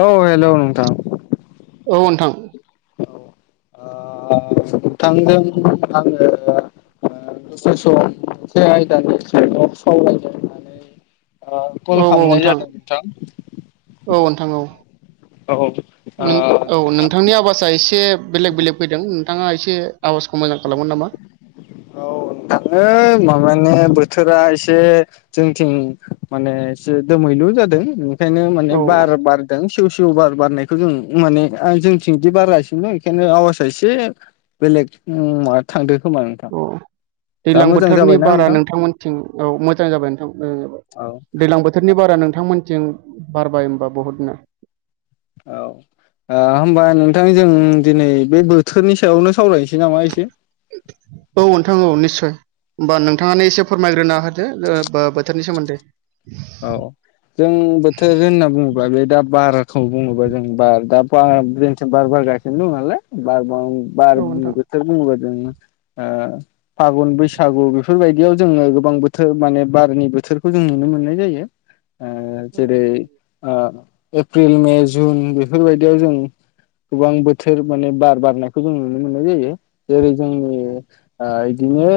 औ हेल' नोंथां। औ नोंथां। ओ नोंथांजों आंङो दसे सम मोनसे आइदानिसायाव सावरायनो होननानै ओ कल औ औ खालामनाय नोंथां जादों औ नोंथां औ। औ ओ नों औ नोंथां नोंथांनि आवासा एसे बेलेग बेलेग फैदों नोंथाङा एसे आवाजखौ मोजां खालामोगोन नामा? औ नोंथां माबानि बोथोरा एसे एसे जोंथिं माने एसे दोमैलु जादों। बेखायनो औ माने बार बारदों। सेव सेव बार बारनायखौ जों माने जोंथिं बिदि बारगासिनो बेखायनो आवाजा एसे बे बेलेग उम्म थांदो। खोमा नोंथां अ दा दैलां मोजां बोथोरनि जाबायना बारा नोंथां नोंथांमोनथिं औ मोजां जाबाय नोंथां मोजां जाबाय। औ दैलां बोथोरनि बारा नोंथांमोनथिं बारबाय होमबा बहुदनो। औ ओ होनबा नोंथां जों दिनै बे बोथोरनि सायावनो सावरायनोसै। नामा एसे औ नोंथां औ निस्सय। होमबा नोंथाङानो एसे फोरमायग्रोना होदो ओ बो-बोथोरनि सोमोन्दै। औ। जों बोथोर होनना बुङोब्ला बे दा बारखौ बुङोबा जों बार दा बार जोंथिं बार बार गासिनो दंनालाय बार बार औ बुं नोंथां [unintelligible] जों ओ फागुन बैसागु बेफोरबायदियाव जोङो गोबां बोथो माने बारनि बो थोरखौ जों नुनो मोननाय जायो ओ उम जेरै ओ एप्रिल मे जुन बेफोरबायदियाव जों गोबां बोथोर माने बार बारनायखौ जों नुनो मोननाय जायो जेरै जोंनि ओ इदिनो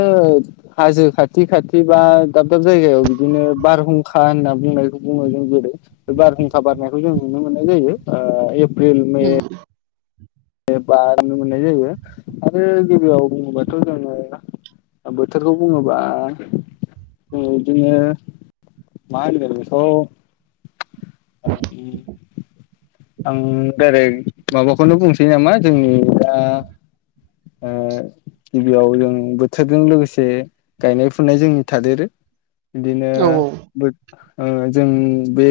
हाजो खाथि खाथि बा दाब दाब जायगायाव बिदिनो बारहुं खा होनना बुंनायखौ बुङो जों जेरै बे बारहुंखा बारनायखौ जों नुनो मोननाय जायो ओ प्रिल, मे बार नुनो मोननाय जायो आरो गिबियाव बुङोबाथ' जोङो बोथोरखौ बुङोबा ओ बिदिनो मा होनगोन बेखौ ओम आं दाइरेक माबाखौनो बुंसै सै नामा जोंनि दा ओ गिबियाव जों बोथोरजों लोगोसे गायनाय फुनाय जोंनि थादेरो। बिदिनो औ बो ओ जों बे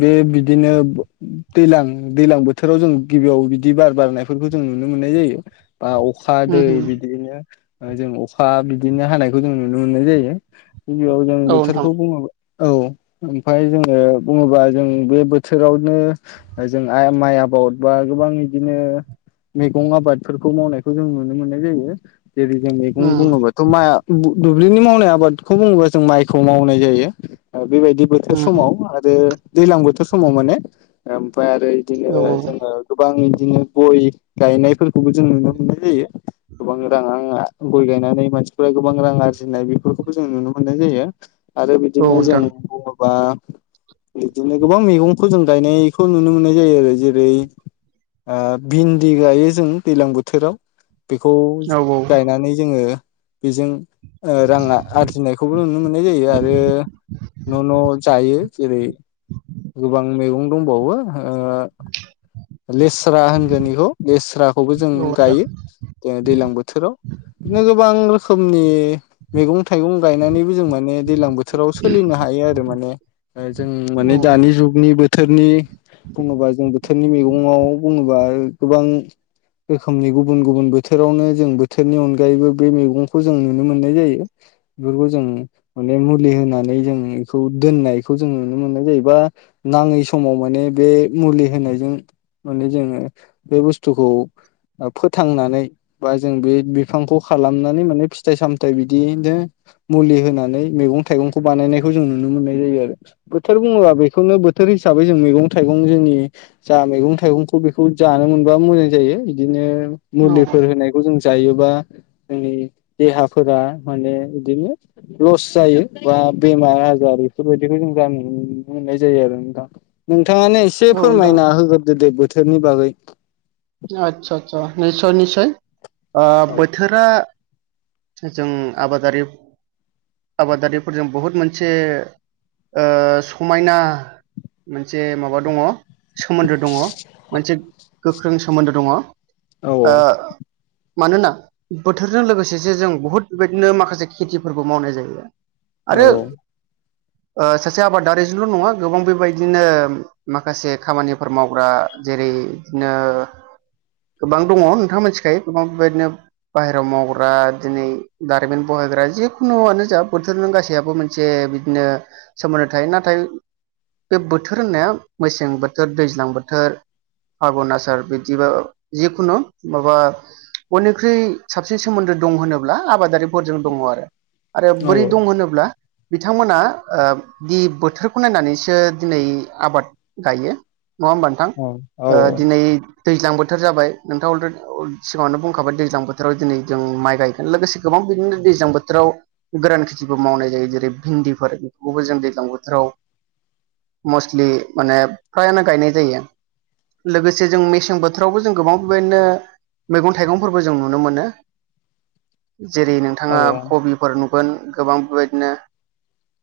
बे बिदिनो दैलां दैलां बोथोराव जों गिबियाव औ बिदि बार बारनायफोरखौ जों नुनो मोननाय जायो। बा अखा उम दै उम बिदिनो जों अखा बिदिनो हानायखौ जों नुनो मोननाय जायो। गिबियाव जों औ नोंथां बोथोरखौ बुङोब्ला औ। ओमफाय जोङो बुङोबा जों बे बोथोरावनो जों आइ माइ आबाउद बा गोबां बिदिनो मैगं आबादफोरखौ मावनायखौ जों नुनो मोननाय जायो। जेरै जों मैगं उम बुङोबाथ' माया उ दुब्लिनि मावनाय आबादखौ बुङोबा जों माइखौ मावनाय जायो। ओ बेबायदि बोथोर उम समाव आरो दैलां बोथोर समाव माने ओम फ्राय आरो इदिनो औ जोङो गोबां इदिनो गय गायनायफोरखौबो जों नुनो मोननाय जायो। गोबां राङाआ गय गायनानै मानसिफोरा गोबां रां आरजिनाय बेफोरखौबो जों नुनो मोननाय जायो। आरो औ बिदिनो जों नोंथां बुङोबा बिदिनो गोबां मैगंखौ जों गायनायखौ नुनो मोननाय जायो। जेरै ओ भिन्दि गायो जों दैलां बोथोराव बेखौ औ औ गायनानै जोङो बेजों ओ राङा आरजिनायखौबो नुनो मोननाय जायो। आरो न' न' जायो। जेरै गोबां मैगं दंबावो ओ [inaudible] लेस्रा होनगोन इखौ लेस्राखौबो जों नोंथां गायो। जोंहा दैलां बोथोराव। बिदिनो गोबां रोखोमनि मैगं थाइगं गायनानैबो जों माने दैलां बोथोराव सोलिनो हायो आरो माने। ओ जों माने औ दानि जुगनि बोथोरनि बुङोबा जों बोथोरनि मेगं खौ बुङोबा गोबां रोखोमनि गुबुन गुबुन बोथोरावनो जों बोथोरनि अनगायैबो बे मैगंखौ जों नुनो मोननाय जायो। बेफोरखौ जों अनेक मुलि होनानै जों एखौ दोननायखौ जों नुनो मोननाय जायो। बा नाङै समाव माने बे मुलि होनायजों माने जोङो बे बुस्थुखौ ओ फोथांनानै बा जों बे बिफांखौ खालामनानै माने फिथाइ सामथाय बिदिनो मुलि होनानै मेगं थाइगंखौ बानायनायखौ जों नुनो नो मोननाय जायो आरो। बोथोर बुङोबा बेखौनो बोथोर हिसाबै जों मैगं थाइगं जोंनि जा मैगं थाइगंखौ बेखौ जानो मोनबा मोजां जायो। बिदिनो औ औ मुलिफोर होनायखौ जों जायोबा जोंनि देहाफोरा माने इदिनो लस जायो। बा बेमार आजार बेफोरबायदिखौ [unintelligible] जायो आरो नोंथां नों थाङानो एसे नोंथां फोरमायना होग्रोदो दे बोथोरनि बागै आतसा आतसा निसय निसय। ओ औ बोथोरा जों आबादारि आबादारिफोरजों बहुद मोनसे ओ समायना मोनसे माबा दङ'। सोमोन्दो दङ' मोनसे गोख्रों सोमोन्दो दङ'। ओ औ मानोना बोथोरजों लोगोसेसो जों बुहुद बेबायदिनो माखासे खेथिफोरबो मावनाय जायो। औ। आरो ओ सासे आबादारिजोल' नङा गोबां बेबायदिनो माखासे खामानिफोर मावग्रा जे रै इदिनो गोबां दङ' नोंथाङा मोनथिखायो गोबां बेबायदिनो बाहेराव मावग्रा दिनै दारिमिन बहाय ग्रा जिखुनुआनो जा बोथोरजों गासैयाबो मोनसे बिदिनो सोमोन्दो थायो। नाथाय बे बोथोर होननाया मेसें बोथोर दैज्लां बोथोर आघुन आसार बिदिबा जिखुनु माबा। बयनिख्रुइ साबसिन सोमोन्दो दं होनोब्ला आबादारिफोरजों दङ आरो। आरो औ बोरै दं होनोब्ला। बिथांमोना ओ दि बोथोरखौ नायनानैसो दिनै आबाद गायो। नआ होमबा नोंथां औ ओ दिनै। दैज्लां बोथोर जाबाय नोंथाङा [unintelligible] सिगाङावनो बुंखाबाय दैज्लां बोथोराव दिनै जों माइ गायगोन लोगोसे गोबां। बिदिनो दैज्लां बोथोराव गोरान खेथिबो मावनाय जायो जेरै भिन्दिफोर बेफोरखौबो जों दैज्लां बोथोराव [inaudible] मसलि माने फ्रायानो गायनाय जायो, लोगोसे जों मे सें बोथोरावबो जों गोबां बेबायदिनो मैगं थाइगंफोरबो जों नुनो मोनो जेरै औ नोंथाङा कबिफोर नुगोन गोबां बेबायदिनो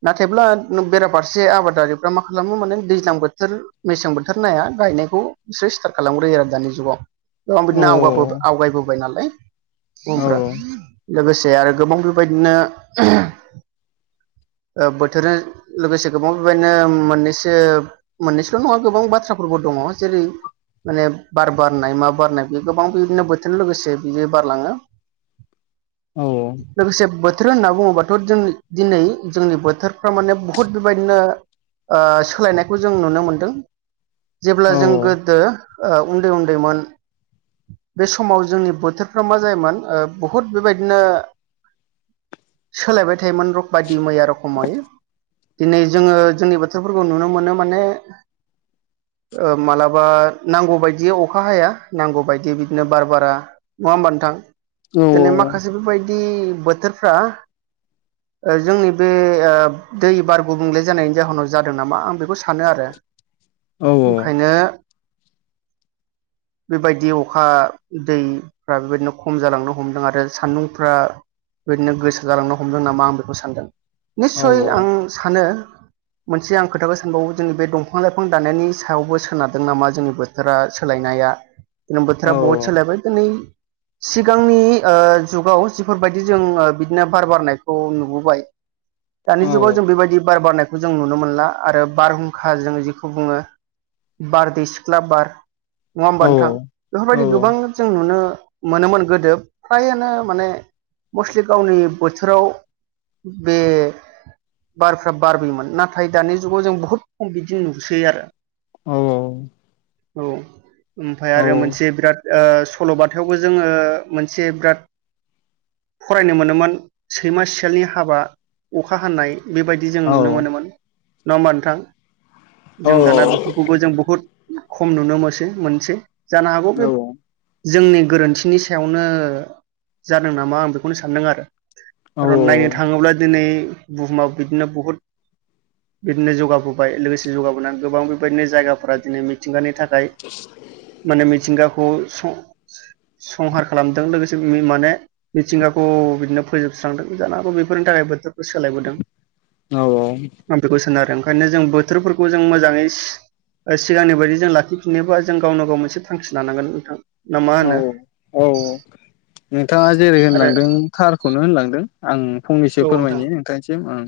नाथायब्ला बेराफारसे आबादारिफ्रा मा खालामो माने दैज्लां बोथोर, मेसें बोथोर नाया गायनायखौ बिसोरो स्टार्ट खालामग्रोयो आरो दानि जुगाव गोबां औ बिदिनो आवगा आवगायबोबाय नालाय। औ बुहुमफ्रा लोगोसे आरो गोबां बेबायदिनो [inaudible] [inaudible] बोथोर लोगोसे गोबां बेबायदिनो मोननैसो मोननैसल' नङा गोबां बाथ्राफोरबो दं दङ जेरै माने। बार बारनाय मा बारनाय बे गोबां बिदिनो बोथोरजों लोगोसे बियो बारलाङो। औ लोगोसे बो थोर होनना बुङोबाथ' जों दिनै जोंनि बोथोरफ्रा माने बुहुद बेबायदिनो। ओ सोलायनायखौ जों नुनो मोनदों। जेब्ला औ जों गोदो उन्दै उन्दैमोन। बे समाव जोंनि बोथोरफ्रा मा जायोमोन, ओ बहुद बेबायदिनो। सोलायबाय थायोमोन रक बाददि मैया रखमै। दिनै जोङो जोंनि बोथोरफोरखौ नुनो मोनो माने ओ मालाबा नांगौ बाय दि अखा हाया, नांगौ बायदि बिदिनो बार बारा नङा होमबा नोंथां? औ दिनै माखासे बेबायदि बोथोरफ्रा जोंनि बे दै, बार, गुबुंले जानायनि जाहोनाव जादों नामा आं बेखौ सानो आरो। ओंखायनो [inaudible] बेबायदि अखा दैफ्रा बेबायदिनो खम जालांनो हमदों आरो सान्दुंफ्रा बेदिनो गोसो जालांनो हमदों नामा आं बेखौ सानदों। निस्सय आं सानो। मोनसे आं खोथाखौ सानबावो जोंनि बे दंफां- लाइफां दानायनायनि सायावबो सोनारदों नामा जोंनि बो थोरा सोलायनाया दिनै बोथोरा बहुद सोलायबाय दिनै सिगांनि ओ जुगाव जिफोरबायदि जों बिदिनो बार बारनायखौ नुबोबाय। [inaudible] दानि जुगाव जों बेबायदि बार बारनाय खौ जों नुनो मोनला आरो बारहुंखाजों जेखौ बुङो बारदै सिख्ला बार नङा होमबा नोंथां? बेफोरबायदि गोबां जों नुनो मोनोमोन गोदो फ्रायानो माने मसलि गावनि बोथोराव बे बारफ्रा बारबोमोन नाथाय दानि जुगाव जों बुहुद खम बिदि नुसै आरो। औ औ औ ओमफ्राय आरो मोनसे बिराद। ओ सल'बाथायावबो जोङो मोनसे बिराद। फरायनो मोनोमोन सैमा सियालनि हाबा अखा हानाय बेबायदि जों नुनो मोनोमोन नङा होमबा नोंथां, जों दाना बेफोरखौबो जों बहुद। खम नुनो मोनसै मोनसै जानो हागौ बे जोंनि गोरोन्थिनि सायावनो जादों नामा आं बेखौनो सानदों आरो। र' नायनो थाङोब्ला दिनै बुहुमाव बिदिनो बहुद बिदिनो जौगाबोबाय लोगोसे जौगाबोनानै गोबां बेबायदिनो जायगाफोरा दिनै मि थिंगानि थाखाय माने मिथिंगाखौ स संहार खालामदों लोगोसे माने मिथिंगाखौ बिदिनो फोजोबस्रांदों जानो हागौ बेफोरनि थाखाय बोथोरखौ सोलायबोदों। औ औ आं बेखौ सानो आरो ओंखायनो जों बोथोरफोरखौ जों मोजाङै सि सिगांनि बायदि जों लाखिफिननोबा जों गावनो गाव मोनसे थांखि लानांगोन नोंथां। ना मा औ होनो औ औ नोंथाङा जेरै आरो होनलांदों थारखौनो होनलांदों आं फंनैसो औ नोंथां फोरमायनि नोंथांनिसिम ओं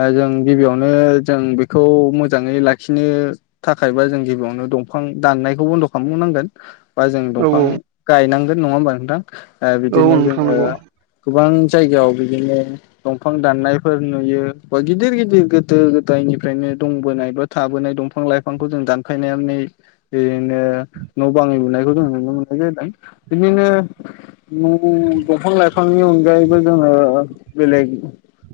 ओ जों गिबियावनो जों बेखौ मोजाङै लाखिनो थाखायबा जों गिबियावनो दंफां दाननायखौ बन्द खामथनांगोन बा जों औ फां औ गायनांगोन नङा होमबा नोंथां ओ औ बिदिनो नोंथां जोङो नंगौ गोबां जायगायाव बिदिनो दंफां दाननायफोर नुयो बा गिदिर गिदिर गोदो गोदायनिफ्रायनो दंबोनाय बा थाबोनाय दंफां लाइफांखौ जों दानफायनानै ओ बिदिनो न' बां लुनायखौ जों नुनो मोननाय जादों बिदिनो न' दंफां लाइफांनि अनगायैबो जोङो बेलेग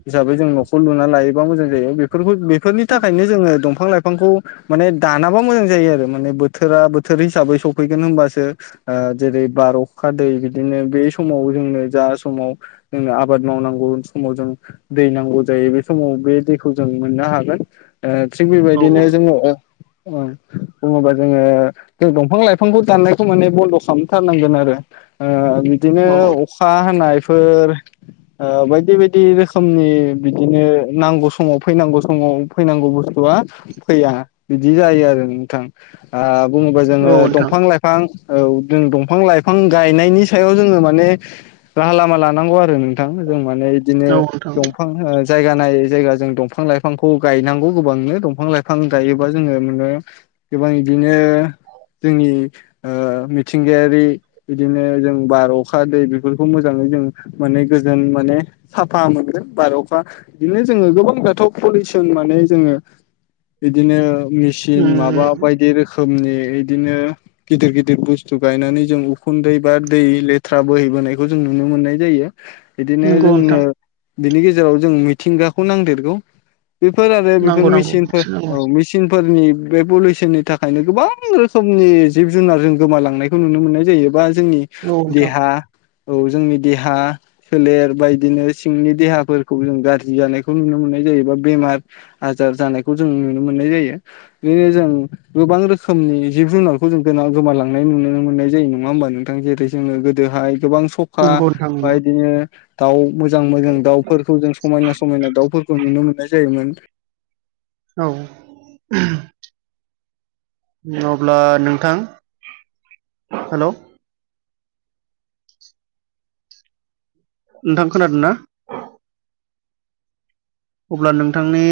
हिसाबै जों न'खौ लुना लायोबा मोजां जायो बेफोरखौ बेफोरनि थाखायनो जोङो दंफां लाइफांखौ माने दानाबा मोजां जायो आरो माने बोथोरा बोथोर हिसाबै सफैगोन होमबासो ओ जेरै बार अखा दै बिदिनो बे समाव जोंनो जा समाव जोंनो आबाद मावनांगौ गुबुन समाव जों दै नांगौ जायो बे समाव बे दैखौ जों मोननो हागोन। ओ थिग औ बेबायदिनो जोङो ओ बुङोबा जोङो जों दंफां लाइफांखौ दाननायखौ माने बन्द' खामथारनांगोन आरो ओ बिदिनो औ अखा हानायफोर ओ बायदि बायदि रोखोमनि बिदिनो नांगौ समाव फैनांगौ समाव फैनांगौबो गौआ फैया बिदि जायो आरो नोंथां ओ बुङोबा औ जोङो नोंथां दंफां लाइफां औ जों दंफां लाइफां गायनायनि सायाव जोङो माने राहा लामा लानांगौ आरो नोंथां जों माने बिदिनो औ नोंथां दंफां ओ जायगा नायै जायगा जों दंफां लाइफांखौ गायनांगौ गोबांनो दंफां लाइफां गायोबा जोङो गोबां इदिनो जोंनि ओ थिंगायारि बिदिनो जों बार अखा दै बेफोरखौ मोजाङै जों माने गोजोन माने साफा मोनगोन बार अखा बिदिनो जोङो गोबां दाथ' पलिउसन माने जोङो बिदिनो मेचिन उम माबा बायदि रोखोमनि इदिनो गिदिर गिदिर बुस थु गायनानै जों उखुन्दै बा दै लेथ्रा बोहैबोनायखौ जों नुनो मोननाय जायो। बिदिनो नंगौ जोंनो नोंथां बिनि गेजेराव जों मिथिंगाखौ नांदेरगौ बेफोर आरो बेफोर नांगौ नांगौ मेसिनफोर एसे औ नांगौ मेसिन फोरनि बे पलिउसननि थाखायनो गोबां रोखोमनि जिब जुनार जों गोमालां लांनायखौ नुनो मोननाय जायो बा जोंनि औ नोंथां देहा औ जोंनि देहा सोलेर बायदिनो सिंनि देहाफोरखौ जों गारजि जानायखौ नुनो मोनो जेनेबा बेमार आजार जानायखौ जों नुनो मोननाय जायो बिदिनो जों गोबां रोखोम जोंनि जिब जुनारखौ जों गोमालांनाय नुनो मोननाय जायो नङा होमबा नोंथां जेरै जोङो गोदोहाय गोबां सखा नंगौ नोंथां बा नंगौ इदिनो दाउ मोजां मोजां दाउफोरखौ जों समायना समायना दाउफोरखौ नुनो मोननाय जायोमोन। औ अब्ला नोंथां हेल' नोंथां खोनादों ना? अब्ला नोंथांनि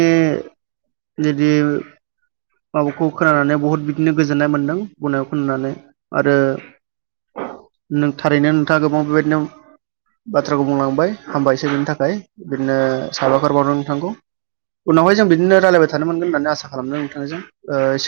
जुदि माबाखौ खोनानानै बहुद बिदिनो गोजोननाय मोन्दों बुंनायखौ खोनानानै आरो नों थारैनो नोंथाङा गोबां बेबायदिनो बाथ्राखौ बुंलांबाय हामबायसै बिनि थाखाय बिदिनो साबायखर बाव नंगौ उनावहाय जों बिदिनो रायलायबाय थानो मोनगोन होननानै आसा खालामदों नोंथांजों